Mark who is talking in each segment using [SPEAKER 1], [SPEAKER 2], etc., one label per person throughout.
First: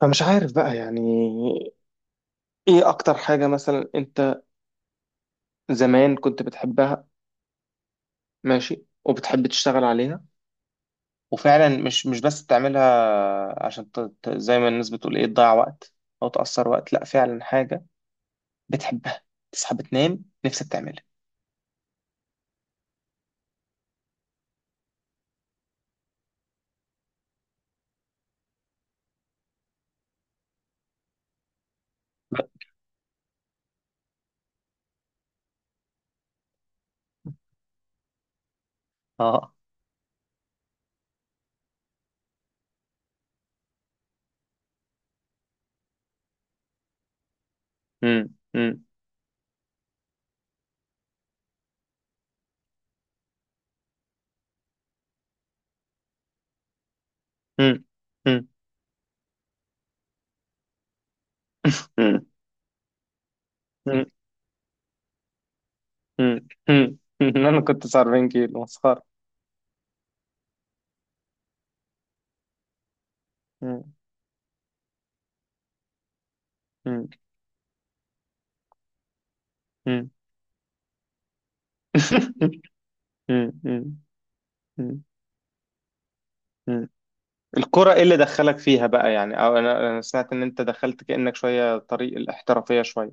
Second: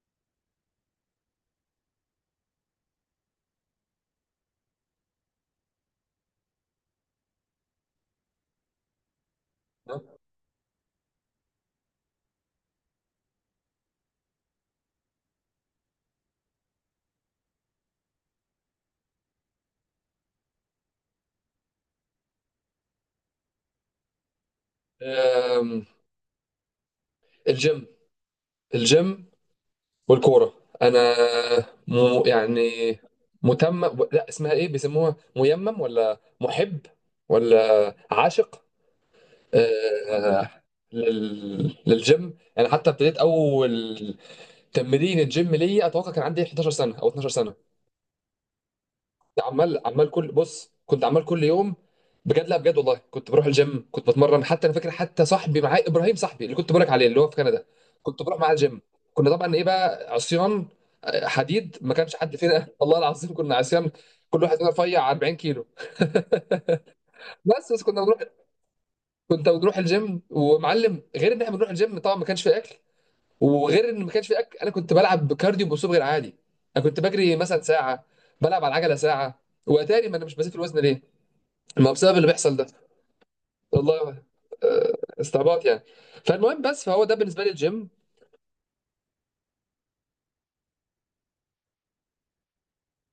[SPEAKER 1] فمش عارف بقى يعني. ايه اكتر حاجة مثلا انت زمان كنت بتحبها؟ ماشي، وبتحب تشتغل عليها، وفعلا مش بس تعملها عشان زي ما الناس بتقول ايه تضيع وقت او تأثر وقت، لا فعلا حاجة بتحبها، تصحى بتنام نفسك تعملها.
[SPEAKER 2] أم، الجيم الجيم والكورة. أنا يعني متمم، لا، اسمها إيه، بيسموها ميمم ولا محب ولا عاشق.
[SPEAKER 1] اه.
[SPEAKER 2] أه، للجيم يعني. حتى ابتديت أول تمرين الجيم ليا أتوقع كان عندي 11 سنة أو 12 سنة.
[SPEAKER 1] امم. امم.
[SPEAKER 2] عمال عمال كل بص كنت عمال كل يوم بجد. لا، بجد والله كنت بروح الجيم، كنت بتمرن، حتى انا فاكر، حتى صاحبي معايا ابراهيم، صاحبي اللي كنت بقولك عليه اللي هو في كندا،
[SPEAKER 1] امم.
[SPEAKER 2] كنت بروح
[SPEAKER 1] امم.
[SPEAKER 2] معاه الجيم. كنا طبعا ايه بقى عصيان، حديد، ما كانش
[SPEAKER 1] امم.
[SPEAKER 2] حد فينا. والله العظيم كنا عصيان،
[SPEAKER 1] امم.
[SPEAKER 2] كل واحد فينا رفيع 40 كيلو.
[SPEAKER 1] امم. امم. امم. انا
[SPEAKER 2] بس
[SPEAKER 1] كنت
[SPEAKER 2] كنا بنروح
[SPEAKER 1] 40 كيلو مسخرة.
[SPEAKER 2] كنت بنروح الجيم ومعلم، غير ان احنا بنروح الجيم طبعا ما كانش في اكل، وغير
[SPEAKER 1] امم.
[SPEAKER 2] ان ما كانش في اكل انا كنت بلعب كارديو باسلوب غير عادي. انا كنت
[SPEAKER 1] امم.
[SPEAKER 2] بجري مثلا ساعه، بلعب على العجله ساعه. واتاري
[SPEAKER 1] امم.
[SPEAKER 2] ما انا مش بزيد في الوزن ليه، ما بسبب اللي بيحصل ده.
[SPEAKER 1] امم. امم.
[SPEAKER 2] والله
[SPEAKER 1] امم.
[SPEAKER 2] استعباط يعني. فالمهم بس فهو ده بالنسبه لي الجيم.
[SPEAKER 1] الكرة ايه اللي دخلك فيها بقى يعني؟ او أنا سمعت ان انت دخلت كأنك شوية طريق الاحترافية، شوية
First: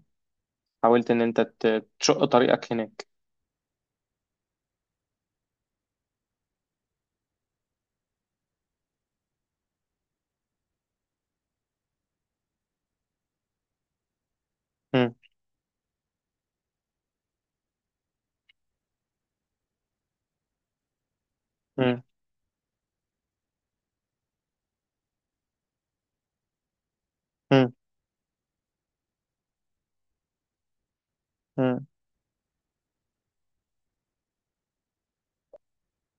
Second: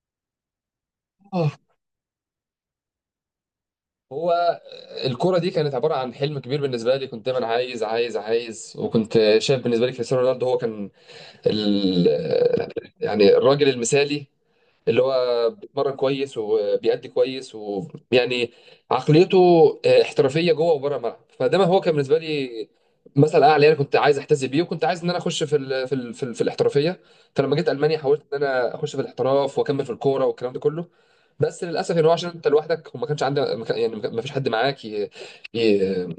[SPEAKER 1] حاولت ان انت
[SPEAKER 2] اه.
[SPEAKER 1] تشق طريقك هناك.
[SPEAKER 2] هو الكرة دي كانت عبارة عن حلم كبير بالنسبة لي، كنت دايما عايز عايز عايز، وكنت شايف بالنسبة لي كريستيانو رونالدو هو كان ال... آه، يعني الراجل المثالي، اللي
[SPEAKER 1] مم.
[SPEAKER 2] هو بيتمرن كويس وبيأدي كويس ويعني عقليته احترافيه جوه وبره الملعب. فده ما هو كان
[SPEAKER 1] مم.
[SPEAKER 2] بالنسبه لي مثل اعلى، انا كنت عايز احتذي بيه وكنت عايز ان انا اخش في الاحترافيه. فلما جيت
[SPEAKER 1] مم.
[SPEAKER 2] المانيا حاولت ان انا اخش في الاحتراف واكمل في الكوره والكلام ده كله. بس
[SPEAKER 1] مم.
[SPEAKER 2] للاسف ان هو، عشان انت لوحدك وما كانش عندك، ما كان- يعني ما فيش حد معاك ي-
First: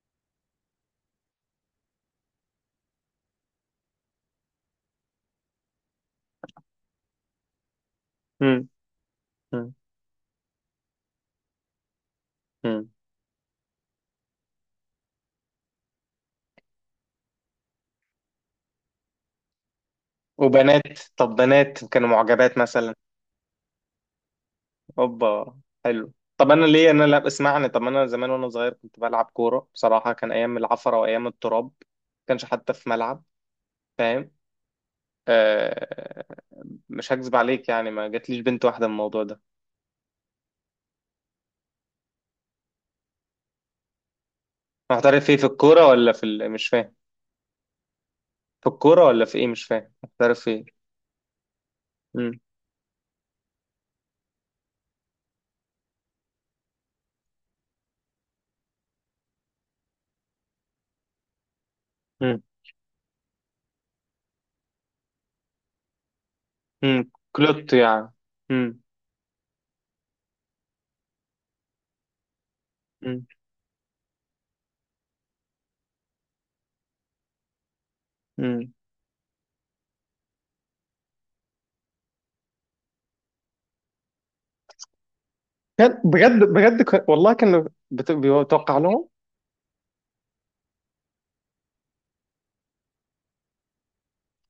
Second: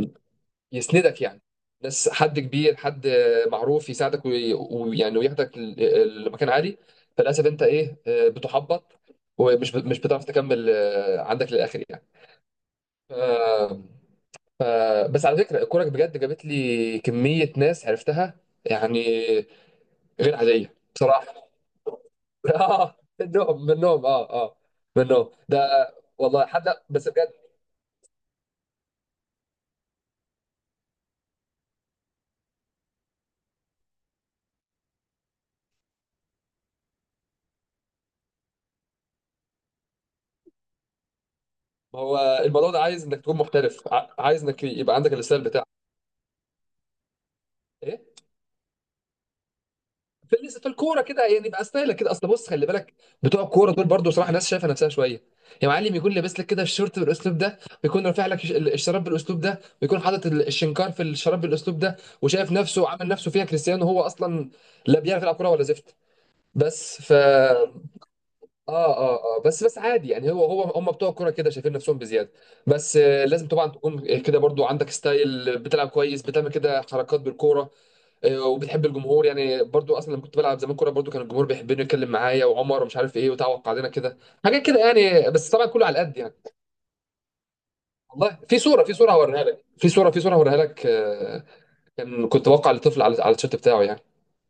[SPEAKER 2] يسندك يعني، ناس، حد كبير، حد معروف، يساعدك ويعني وياخدك لمكان عالي. فللاسف انت ايه،
[SPEAKER 1] مم.
[SPEAKER 2] بتحبط
[SPEAKER 1] مم.
[SPEAKER 2] مش بتعرف تكمل عندك للاخر يعني.
[SPEAKER 1] مم.
[SPEAKER 2] ف... ف... بس على فكره الكوره بجد جابت لي كميه ناس عرفتها يعني غير عاديه
[SPEAKER 1] وبنات؟ طب
[SPEAKER 2] بصراحه.
[SPEAKER 1] بنات كانوا معجبات مثلا؟
[SPEAKER 2] اه، منهم، منهم، اه، اه، منهم،
[SPEAKER 1] اوبا.
[SPEAKER 2] ده.
[SPEAKER 1] حلو.
[SPEAKER 2] والله
[SPEAKER 1] طب انا
[SPEAKER 2] حد،
[SPEAKER 1] ليه؟ انا
[SPEAKER 2] بس
[SPEAKER 1] لا
[SPEAKER 2] بجد.
[SPEAKER 1] اسمعني. طب انا زمان وانا صغير كنت بلعب كورة، بصراحة كان ايام العفرة وايام التراب، ما كانش حتى في ملعب، فاهم. آه. مش هكذب عليك يعني، ما جاتليش بنت واحدة من الموضوع ده.
[SPEAKER 2] ما هو الموضوع ده عايز انك تكون محترف، عايز انك يبقى عندك
[SPEAKER 1] هحترف فيه
[SPEAKER 2] الستايل
[SPEAKER 1] في
[SPEAKER 2] بتاعك.
[SPEAKER 1] الكورة ولا في مش فاهم.
[SPEAKER 2] ايه،
[SPEAKER 1] في الكورة ولا في ايه؟ مش فاهم
[SPEAKER 2] في
[SPEAKER 1] هحترف
[SPEAKER 2] لسه
[SPEAKER 1] فيه.
[SPEAKER 2] في الكوره كده يعني، يبقى ستايلك كده. اصل
[SPEAKER 1] مم.
[SPEAKER 2] بص، خلي بالك، بتوع الكوره دول برضو صراحه الناس شايفه نفسها شويه. يا معلم، يكون لابس لك كده الشورت بالاسلوب ده، ويكون رافع لك الشراب بالاسلوب ده، ويكون حاطط الشنكار في الشراب بالاسلوب ده،
[SPEAKER 1] مم.
[SPEAKER 2] وشايف نفسه وعامل نفسه فيها كريستيانو، وهو اصلا لا بيعرف يلعب كوره ولا زفت. بس
[SPEAKER 1] مم.
[SPEAKER 2] ف
[SPEAKER 1] كلوت يعني. مم.
[SPEAKER 2] اه اه اه بس بس عادي يعني. هو هو هم بتوع الكوره كده شايفين نفسهم بزياده. بس
[SPEAKER 1] مم.
[SPEAKER 2] لازم طبعا تكون كده برضو عندك ستايل، بتلعب كويس، بتعمل كده حركات بالكوره،
[SPEAKER 1] مم.
[SPEAKER 2] وبتحب الجمهور يعني. برضو اصلا لما كنت بلعب زمان كوره برضو كان الجمهور بيحبني، يتكلم معايا وعمر ومش عارف ايه، وتعوق علينا كده حاجات كده يعني، بس طبعا كله على
[SPEAKER 1] كان
[SPEAKER 2] قد يعني.
[SPEAKER 1] بجد بجد والله كانوا
[SPEAKER 2] والله في
[SPEAKER 1] بيتوقع
[SPEAKER 2] صوره،
[SPEAKER 1] لهم.
[SPEAKER 2] في صوره هوريها لك. كنت بوقع لطفل على التيشيرت بتاعه يعني.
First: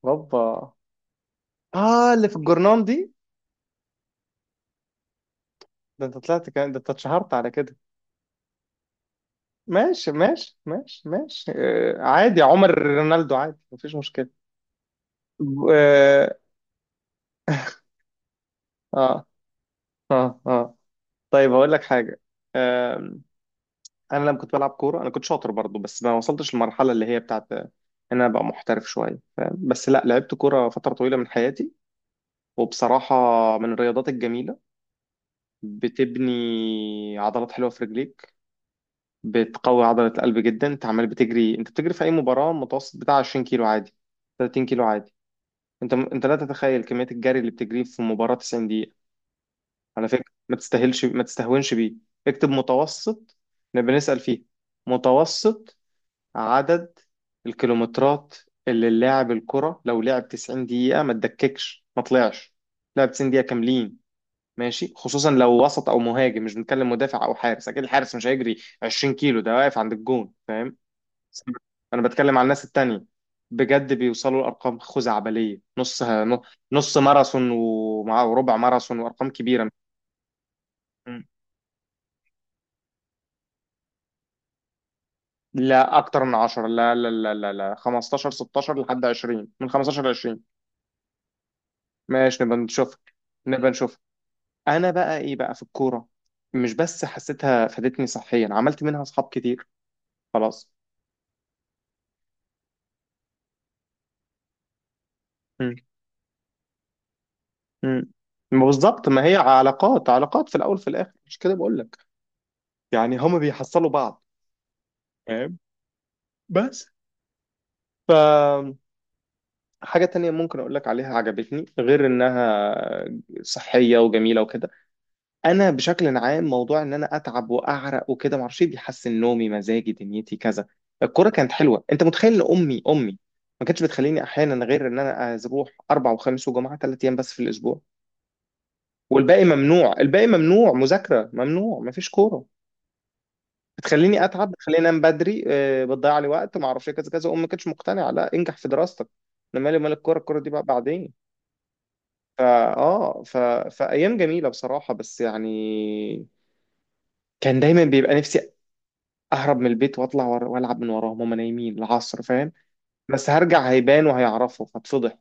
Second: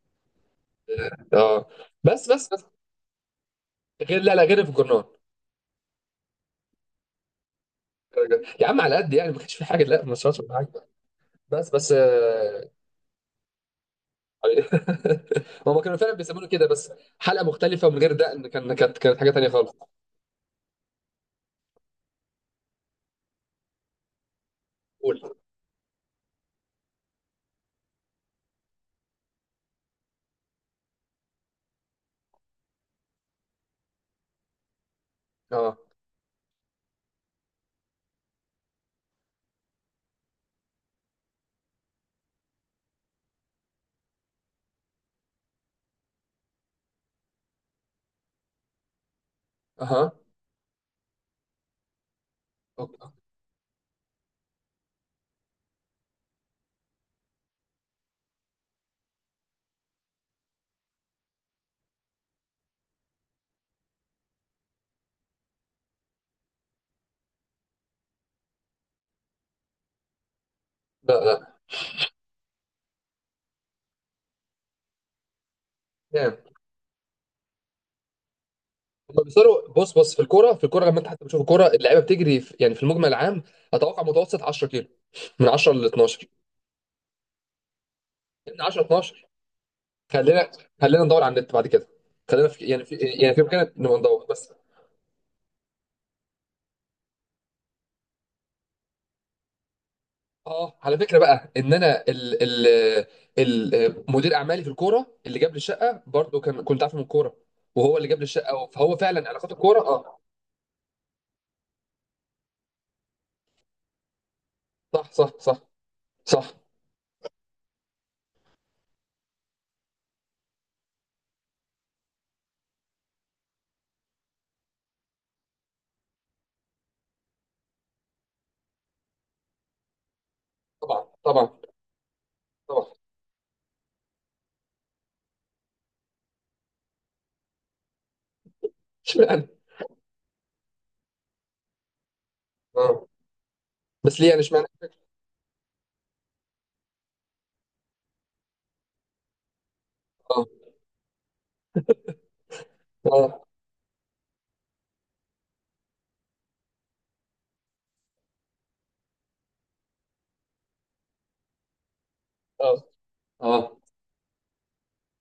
[SPEAKER 1] ربا.
[SPEAKER 2] اه،
[SPEAKER 1] اه، اللي
[SPEAKER 2] بس
[SPEAKER 1] في
[SPEAKER 2] بس بس
[SPEAKER 1] الجرنان دي.
[SPEAKER 2] غير، لا، لا، غير في الجرنان.
[SPEAKER 1] ده انت طلعت، كان ده انت اتشهرت على كده.
[SPEAKER 2] يا عم على قد يعني، ما كانش في حاجه، لا،
[SPEAKER 1] ماشي
[SPEAKER 2] ما شاءش
[SPEAKER 1] ماشي
[SPEAKER 2] حاجه.
[SPEAKER 1] ماشي ماشي
[SPEAKER 2] بس
[SPEAKER 1] آه عادي، عمر رونالدو عادي، مفيش مشكلة.
[SPEAKER 2] هما كانوا فعلا
[SPEAKER 1] اه
[SPEAKER 2] بيسمونه كده. بس حلقه مختلفه ومن غير دقن كانت
[SPEAKER 1] اه.
[SPEAKER 2] حاجه تانيه خالص.
[SPEAKER 1] اه، آه. طيب هقول لك حاجة، انا لما كنت بلعب كوره انا كنت
[SPEAKER 2] قول.
[SPEAKER 1] شاطر برضو، بس ما وصلتش للمرحله اللي هي بتاعت ان انا ابقى محترف شويه، بس لا لعبت كوره فتره طويله من حياتي، وبصراحه من الرياضات الجميله،
[SPEAKER 2] اه.
[SPEAKER 1] بتبني عضلات حلوه في رجليك، بتقوي عضله القلب جدا. انت عمال بتجري، انت بتجري في اي مباراه متوسط بتاع 20 كيلو عادي، 30 كيلو عادي. انت انت لا تتخيل كميه الجري اللي بتجريه في مباراه 90 دقيقه. على
[SPEAKER 2] اها.
[SPEAKER 1] فكره ما تستاهلش، ما تستهونش بيه. اكتب
[SPEAKER 2] أوكي.
[SPEAKER 1] متوسط، نبقى نسال فيه. متوسط عدد الكيلومترات اللي اللاعب الكرة لو لعب 90 دقيقة، ما تدككش ما طلعش، لعب 90 دقيقة كاملين، ماشي، خصوصا لو وسط او مهاجم، مش بنتكلم مدافع او حارس، اكيد الحارس مش هيجري 20 كيلو، ده واقف عند الجون، فاهم.
[SPEAKER 2] لا، لا.
[SPEAKER 1] انا بتكلم على الناس التانية، بجد بيوصلوا لارقام خزعبلية. نص
[SPEAKER 2] نعم.
[SPEAKER 1] نص ماراثون، ومع وربع ماراثون
[SPEAKER 2] هما
[SPEAKER 1] وارقام
[SPEAKER 2] بيصيروا،
[SPEAKER 1] كبيرة.
[SPEAKER 2] بص بص، في الكوره، لما انت
[SPEAKER 1] م.
[SPEAKER 2] حتى بتشوف الكوره اللعيبه بتجري في المجمل العام، اتوقع متوسط 10 كيلو، من 10 ل
[SPEAKER 1] لا اكتر
[SPEAKER 2] 12
[SPEAKER 1] من 10، لا لا لا لا لا، 15
[SPEAKER 2] من
[SPEAKER 1] 16
[SPEAKER 2] 10 ل
[SPEAKER 1] لحد
[SPEAKER 2] 12.
[SPEAKER 1] 20، من 15 ل 20.
[SPEAKER 2] خلينا خلينا ندور على النت بعد كده.
[SPEAKER 1] ماشي
[SPEAKER 2] خلينا
[SPEAKER 1] نبقى نشوف.
[SPEAKER 2] في
[SPEAKER 1] نبقى
[SPEAKER 2] امكانيه
[SPEAKER 1] نشوف.
[SPEAKER 2] نبقى ندور بس.
[SPEAKER 1] انا بقى ايه بقى في الكوره؟ مش بس حسيتها فادتني صحيا، عملت منها اصحاب كتير، خلاص.
[SPEAKER 2] اه، على فكره بقى، ان انا ال مدير اعمالي في الكوره اللي جاب لي
[SPEAKER 1] مم.
[SPEAKER 2] الشقه برضه، كنت عارفه من الكوره، وهو اللي
[SPEAKER 1] مم.
[SPEAKER 2] جاب لي
[SPEAKER 1] ما
[SPEAKER 2] الشقه، فهو
[SPEAKER 1] بالظبط، ما
[SPEAKER 2] فعلا
[SPEAKER 1] هي
[SPEAKER 2] علاقات الكوره،
[SPEAKER 1] علاقات،
[SPEAKER 2] اه.
[SPEAKER 1] علاقات في الاول في الاخر مش كده، بقول لك يعني، هما بيحصلوا بعض،
[SPEAKER 2] صح، صح،
[SPEAKER 1] فاهم.
[SPEAKER 2] صح، صح.
[SPEAKER 1] بس ف، حاجة تانية ممكن أقول لك عليها عجبتني، غير إنها صحية وجميلة وكده. انا بشكل عام موضوع ان انا اتعب واعرق وكده، ما اعرفش إيه، بيحسن نومي مزاجي دنيتي كذا.
[SPEAKER 2] طبعا،
[SPEAKER 1] الكوره كانت
[SPEAKER 2] طبعا،
[SPEAKER 1] حلوه، انت متخيل ان امي
[SPEAKER 2] طبعا.
[SPEAKER 1] امي ما كانتش بتخليني احيانا، غير ان انا اروح اربع وخميس وجمعه، ثلاث ايام بس في الاسبوع، والباقي
[SPEAKER 2] اشمعنى؟
[SPEAKER 1] ممنوع، الباقي ممنوع مذاكره، ممنوع ما فيش كوره،
[SPEAKER 2] اه. بس
[SPEAKER 1] بتخليني
[SPEAKER 2] ليه يعني؟
[SPEAKER 1] اتعب،
[SPEAKER 2] اشمعنى؟
[SPEAKER 1] بتخليني انام بدري آه، بتضيع لي وقت، ما اعرفش إيه، كذا كذا، امي ما كانتش مقتنعه، لا انجح في دراستك، انا مالي مال الكوره، الكوره
[SPEAKER 2] اه،
[SPEAKER 1] دي بقى بعدين. فا اه
[SPEAKER 2] اه،
[SPEAKER 1] فايام جميله بصراحه، بس يعني كان دايما بيبقى نفسي اهرب من البيت واطلع والعب من وراهم هما نايمين العصر، فاهم.
[SPEAKER 2] اه،
[SPEAKER 1] بس هرجع
[SPEAKER 2] اه،
[SPEAKER 1] هيبان وهيعرفوا فاتفضح،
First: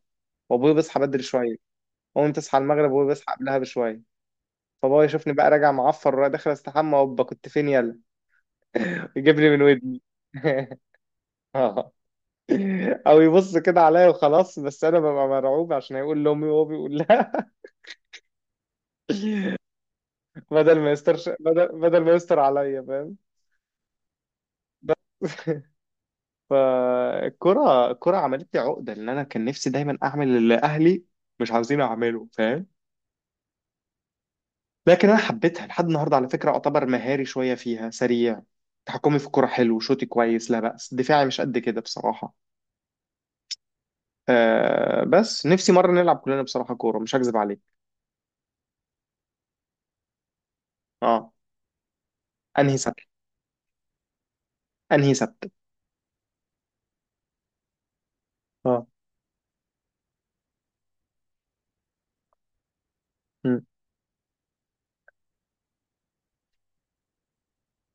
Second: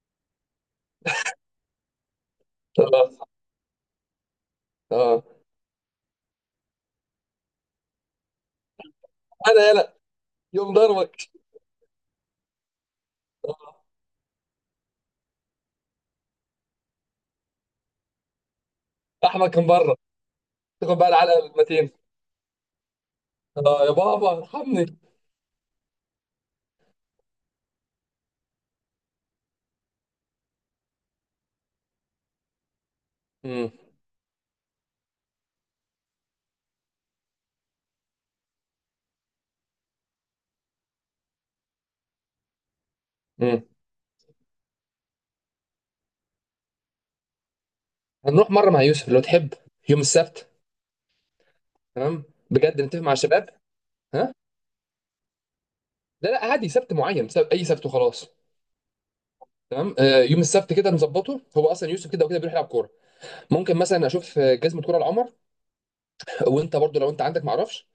[SPEAKER 1] وابويا بيصحى بدري شويه، امي تصحى المغرب وابويا
[SPEAKER 2] اه،
[SPEAKER 1] بيصحى قبلها بشويه، فبابا
[SPEAKER 2] اه.
[SPEAKER 1] يشوفني بقى راجع معفر ورايح داخل استحمى، وابا كنت فين يلا. يجيبني من
[SPEAKER 2] انا، يلا.
[SPEAKER 1] ودني.
[SPEAKER 2] يوم ضربك؟
[SPEAKER 1] اه. او يبص كده عليا وخلاص، بس انا ببقى مرعوب عشان هيقول لامي، وهو بيقول لها.
[SPEAKER 2] احمد كان بره.
[SPEAKER 1] بدل ما
[SPEAKER 2] تاخد بقى
[SPEAKER 1] يسترش،
[SPEAKER 2] العلقه
[SPEAKER 1] بدل
[SPEAKER 2] المتين.
[SPEAKER 1] بدل ما يستر عليا، فاهم.
[SPEAKER 2] اه، يا بابا
[SPEAKER 1] بس.
[SPEAKER 2] ارحمني.
[SPEAKER 1] فالكرة، الكرة عملت لي عقدة لأن أنا كان نفسي دايما أعمل اللي أهلي مش عاوزين أعمله، فاهم.
[SPEAKER 2] امم،
[SPEAKER 1] لكن أنا حبيتها لحد النهاردة، على فكرة أعتبر مهاري شوية فيها سريع، تحكمي في الكرة حلو، شوتي كويس لا بأس، دفاعي مش قد كده بصراحة.
[SPEAKER 2] امم.
[SPEAKER 1] آه بس نفسي مرة نلعب كلنا بصراحة كورة، مش هكذب عليك.
[SPEAKER 2] هنروح مره مع يوسف لو تحب، يوم السبت.
[SPEAKER 1] اه.
[SPEAKER 2] تمام،
[SPEAKER 1] أنهي
[SPEAKER 2] بجد
[SPEAKER 1] سبت؟
[SPEAKER 2] نتفق مع الشباب. ها.
[SPEAKER 1] أنهي سبت؟
[SPEAKER 2] لا، لا، عادي، سبت معين، سبت، اي سبت وخلاص.
[SPEAKER 1] اه.
[SPEAKER 2] تمام، يوم السبت كده نظبطه، هو اصلا يوسف كده وكده بيروح يلعب كوره.
[SPEAKER 1] مم.
[SPEAKER 2] ممكن مثلا اشوف جزمه كوره لعمر، وانت برضو لو انت عندك معرفش.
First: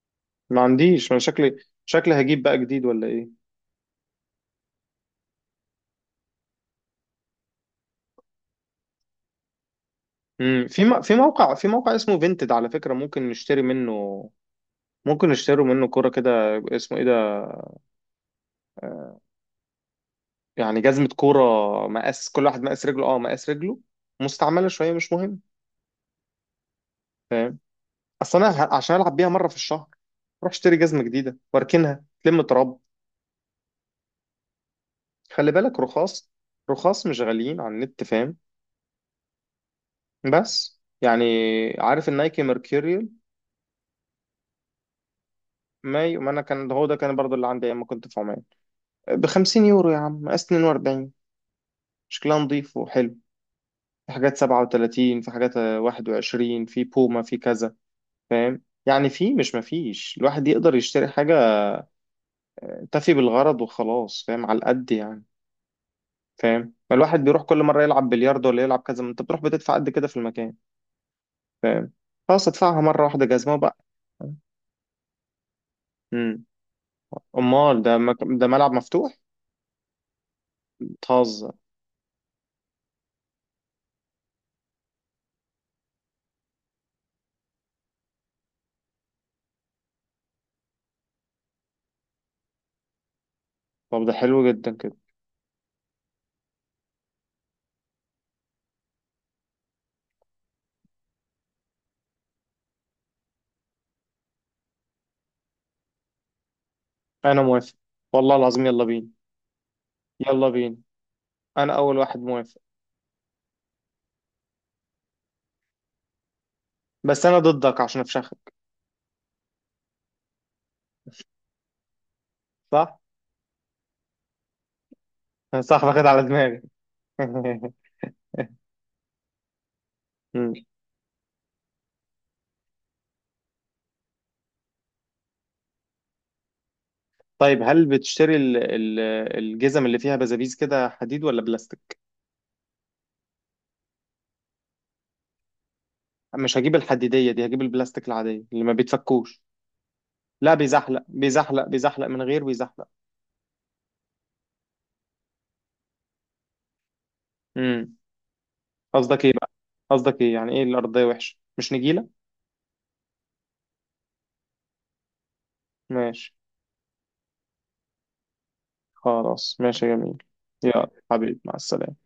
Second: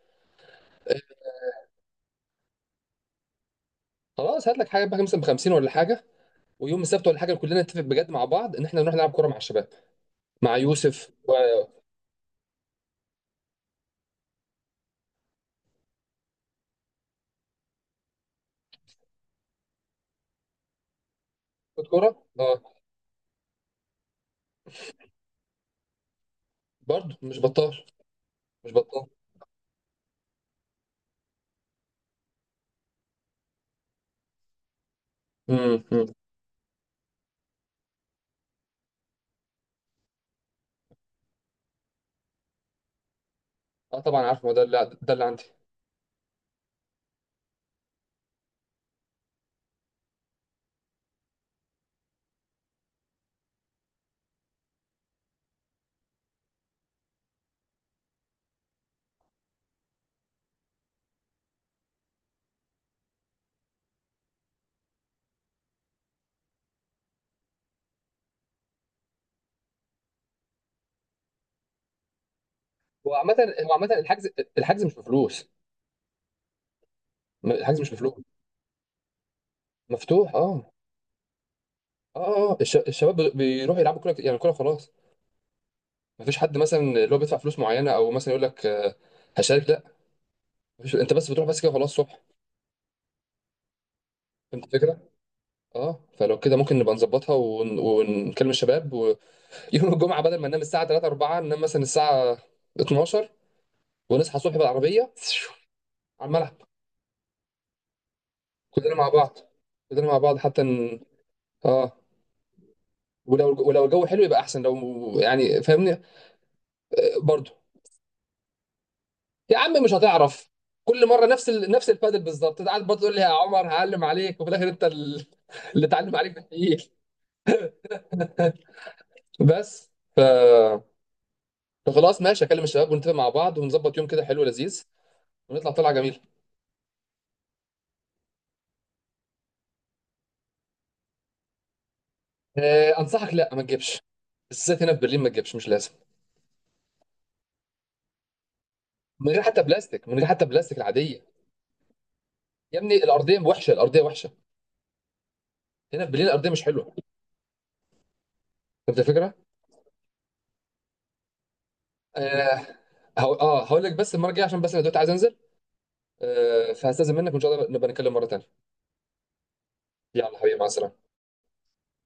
[SPEAKER 1] ما عنديش، أنا شكلي، شكلي هجيب بقى جديد ولا إيه؟
[SPEAKER 2] خلاص هات لك حاجه بقى مثلا ب 50 ولا حاجه، ويوم السبت ولا حاجه، كلنا نتفق بجد مع بعض ان احنا نروح نلعب كوره مع الشباب، مع
[SPEAKER 1] مم. في
[SPEAKER 2] يوسف.
[SPEAKER 1] في موقع، في موقع اسمه فينتد على فكرة، ممكن نشتري منه، ممكن يشتروا منه كوره كده، اسمه ايه ده، يعني جزمه كوره،
[SPEAKER 2] كرة كورة؟
[SPEAKER 1] مقاس كل واحد
[SPEAKER 2] اه.
[SPEAKER 1] مقاس رجله، اه مقاس رجله، مستعمله شويه مش مهم،
[SPEAKER 2] برضه مش
[SPEAKER 1] فاهم.
[SPEAKER 2] بطال،
[SPEAKER 1] اصل انا
[SPEAKER 2] مش
[SPEAKER 1] عشان
[SPEAKER 2] بطال.
[SPEAKER 1] العب بيها مره في الشهر، روح اشتري جزمه جديده واركنها تلم تراب. خلي بالك
[SPEAKER 2] امم.
[SPEAKER 1] رخاص، رخاص مش غاليين على النت، فاهم. بس يعني، عارف النايكي ميركوريال؟
[SPEAKER 2] اه، طبعا عارف، ما ده اللي عندي.
[SPEAKER 1] ما ما انا كان هو ده كان برضو اللي عندي ايام ما كنت في عمان، ب 50 يورو يا عم، مقاس 42، شكلها نظيف وحلو. في حاجات 37، في حاجات 21، في بوما، في كذا، فاهم يعني. في، مش مفيش، الواحد يقدر يشتري حاجة تفي بالغرض وخلاص، فاهم، على القد يعني، فاهم. ما الواحد بيروح كل مرة يلعب بلياردو، ولا يلعب كذا، ما انت بتروح بتدفع قد كده في المكان، فاهم، خلاص ادفعها مرة
[SPEAKER 2] هو
[SPEAKER 1] واحدة
[SPEAKER 2] عامة
[SPEAKER 1] جزمة
[SPEAKER 2] هو
[SPEAKER 1] بقى.
[SPEAKER 2] عامة الحجز الحجز مش بفلوس.
[SPEAKER 1] امم. امال
[SPEAKER 2] الحجز
[SPEAKER 1] ده
[SPEAKER 2] مش بفلوس،
[SPEAKER 1] ده ملعب مفتوح؟
[SPEAKER 2] مفتوح. اه.
[SPEAKER 1] بتهزر.
[SPEAKER 2] اه، اه، الشباب بيروحوا يلعبوا كورة كت- يعني كورة خلاص. مفيش حد مثلا اللي هو بيدفع فلوس معينة، او مثلا يقول لك هشارك، لا. مفيش، انت بس بتروح بس كده خلاص الصبح.
[SPEAKER 1] طب ده حلو
[SPEAKER 2] فهمت
[SPEAKER 1] جدا كده،
[SPEAKER 2] الفكرة؟ اه، فلو كده ممكن نبقى نظبطها ونكلم الشباب، ويوم الجمعة بدل ما ننام الساعة 3 4 ننام مثلا الساعة 12، ونصحى الصبح بالعربية على الملعب،
[SPEAKER 1] انا موافق، والله العظيم يلا
[SPEAKER 2] كلنا
[SPEAKER 1] بينا.
[SPEAKER 2] مع بعض كلنا مع بعض،
[SPEAKER 1] يلا
[SPEAKER 2] حتى
[SPEAKER 1] بينا انا
[SPEAKER 2] اه.
[SPEAKER 1] اول واحد موافق.
[SPEAKER 2] ولو الجو حلو يبقى احسن، لو يعني فاهمني،
[SPEAKER 1] بس انا
[SPEAKER 2] برضو.
[SPEAKER 1] ضدك عشان افشخك.
[SPEAKER 2] يا عم مش هتعرف، كل مره نفس البادل بالظبط، انت قاعد
[SPEAKER 1] صح.
[SPEAKER 2] برضه تقول لي يا عمر هعلم عليك، وفي الاخر انت
[SPEAKER 1] صح
[SPEAKER 2] اللي
[SPEAKER 1] واخد
[SPEAKER 2] اتعلم
[SPEAKER 1] على
[SPEAKER 2] عليك
[SPEAKER 1] دماغي.
[SPEAKER 2] بالتقيل. بس ف...
[SPEAKER 1] مم.
[SPEAKER 2] فخلاص ماشي اكلم الشباب ونتفق مع بعض ونظبط يوم كده حلو لذيذ ونطلع طلعه جميله.
[SPEAKER 1] طيب هل بتشتري الجزم اللي فيها بزابيز كده، حديد ولا بلاستيك؟
[SPEAKER 2] انصحك لا ما تجيبش، بالذات هنا في برلين ما تجيبش، مش لازم.
[SPEAKER 1] مش هجيب الحديدية دي، هجيب البلاستيك العادية اللي ما بيتفكوش.
[SPEAKER 2] من غير حتى
[SPEAKER 1] لا
[SPEAKER 2] بلاستيك
[SPEAKER 1] بيزحلق
[SPEAKER 2] العاديه.
[SPEAKER 1] بيزحلق بيزحلق من غير،
[SPEAKER 2] يا
[SPEAKER 1] بيزحلق.
[SPEAKER 2] ابني الارضيه وحشه، الارضيه وحشه، هنا في برلين الارضيه مش حلوه.
[SPEAKER 1] امم.
[SPEAKER 2] فهمت
[SPEAKER 1] قصدك ايه
[SPEAKER 2] الفكره؟
[SPEAKER 1] بقى؟ قصدك ايه؟ يعني ايه الأرضية وحشة مش نجيلة؟
[SPEAKER 2] آه هو، اه، هقول لك بس المره الجايه، عشان بس انا دلوقتي عايز انزل.
[SPEAKER 1] ماشي.
[SPEAKER 2] فهستاذن منك وان شاء الله نبقى نتكلم مره تانيه.
[SPEAKER 1] خلاص ماشي يا جميل.
[SPEAKER 2] يلا حبيبي، مع
[SPEAKER 1] يا
[SPEAKER 2] السلامه.
[SPEAKER 1] حبيبي مع السلامة.